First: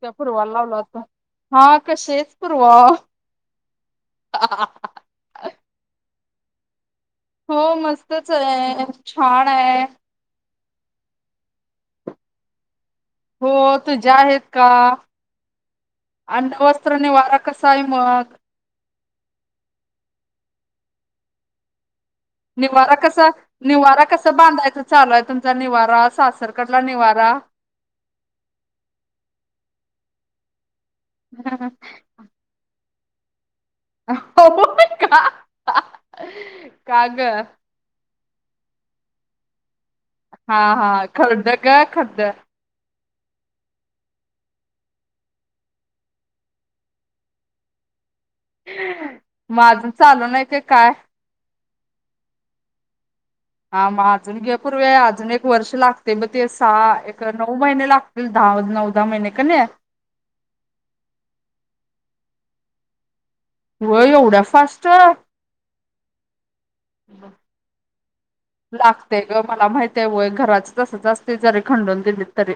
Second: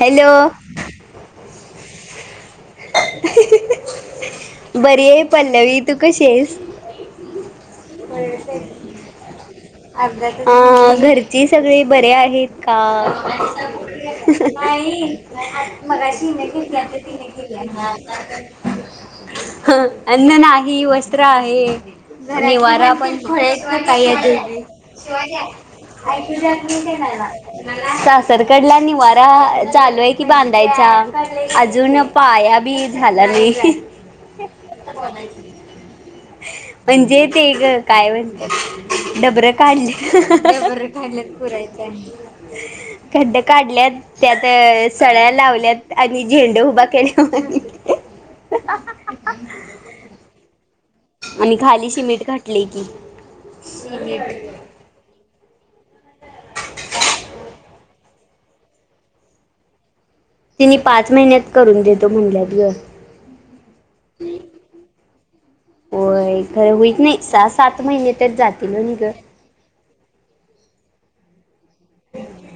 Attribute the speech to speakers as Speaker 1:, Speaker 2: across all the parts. Speaker 1: त्या पूर्वाला लावला होता, हा कशी आहेस पूर्वा
Speaker 2: बरी आहे. पल्लवी तू कशी आहेस?
Speaker 1: हो मस्तचे, छान आहे.
Speaker 2: हो घरची सगळी बरी आहेत का?
Speaker 1: हो तुझ्या आहेत का?
Speaker 2: नाही, मगाशी हिने केलती
Speaker 1: अन्नवस्त्र
Speaker 2: आता तिने
Speaker 1: निवारा कसा आहे
Speaker 2: केल्या
Speaker 1: मग?
Speaker 2: हं, अन्न नाही वस्त्र आहे.
Speaker 1: निवारा कसा, निवारा कसं बांधायच चालूय तुमचा निवारा सासर कड ला निवारा
Speaker 2: सासरकडला निवारा चालू आहे की बांधायचा अजून पाया बी झाला नाही
Speaker 1: होय का? का ग?
Speaker 2: म्हणजे ते ग काय म्हणत्यात की डबरं काढल्यात,
Speaker 1: हा
Speaker 2: डबरं
Speaker 1: हा
Speaker 2: काढल्यात
Speaker 1: खरड ग
Speaker 2: पुरायचाय.
Speaker 1: खरड.
Speaker 2: खड्ड्यात काढल्यात त्यातच सळ्या लावल्यात आणि झेंड उभा केल्यावाणी
Speaker 1: म अजून चालू नाही का काय?
Speaker 2: आणि खाली सिमेंट घातले की.
Speaker 1: हा महाजून घेप पूर वेळ अजून एक वर्ष लागते ब ते सहा एक, नऊ महिने लागतील दहा-नऊ दहा महिने की नाही
Speaker 2: त्यांनी पाच महिन्यात करून देतो म्हणल्यात ग.
Speaker 1: होय एवढ्या फास्ट
Speaker 2: होय खरं होईत नाही सहा-सात महिने तर जातील [unintelligible] नि ग.
Speaker 1: लागते ग मला माहिती आहे व्हयं घराच तसंच असतंय जरी खंडून दिलीत तरी.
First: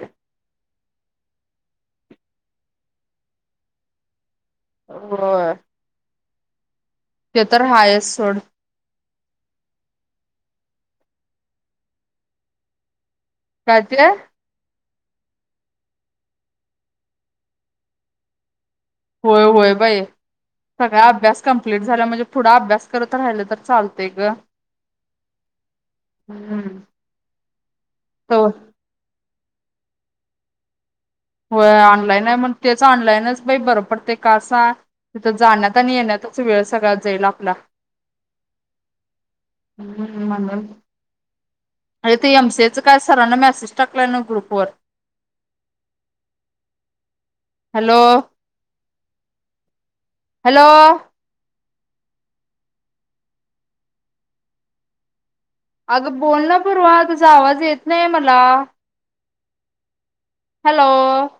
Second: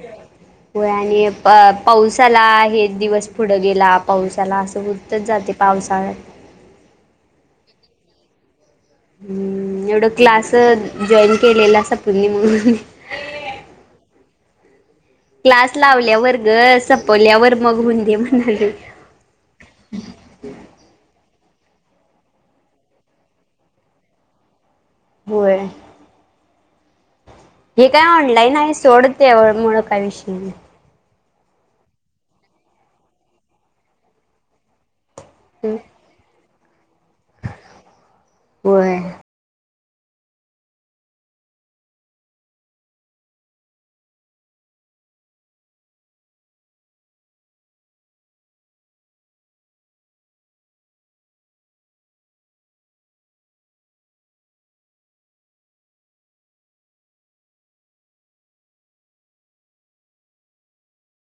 Speaker 2: होय आणि, प-पाऊस आला एक दिवस पुढं गेला पाऊस आला असं. तरं उत्तच जाते
Speaker 1: होय
Speaker 2: पावसाळ्यात
Speaker 1: ते तर आहेच सोड.
Speaker 2: हम्म, एवढं क्लासं जॉईन केलेला सपुनी म्हणून
Speaker 1: काय ते?
Speaker 2: क्लास लावल्यावर ग सपवल्यावर मग होऊन दे म्हणालोय.
Speaker 1: होय होय बाई. सगळा अभ्यास कंप्लीट झाला म्हणजे पुढं अभ्यास करत राहिलं तर चालतंय ग.
Speaker 2: होय.
Speaker 1: हम्म.
Speaker 2: हे काय
Speaker 1: तर
Speaker 2: ऑनलाईन आहे सोड त्यामुळं काय विषय नाही.
Speaker 1: होय ऑनलाईन आहे म्हणून तेच ऑनलाईनच बरं पडते का सांग, तिथं जाण्यात आणि येण्यात चं वेळ सगळा जाईल आपला.
Speaker 2: होय.
Speaker 1: म्हणून अरं ते एमसीएचं काय सरांना मेसेज टाकलंय ना ग्रुप वर. Hello, hello? अगं बोल ना पूर्वा तुझा आवाज येत नाहीये मला? हॅलो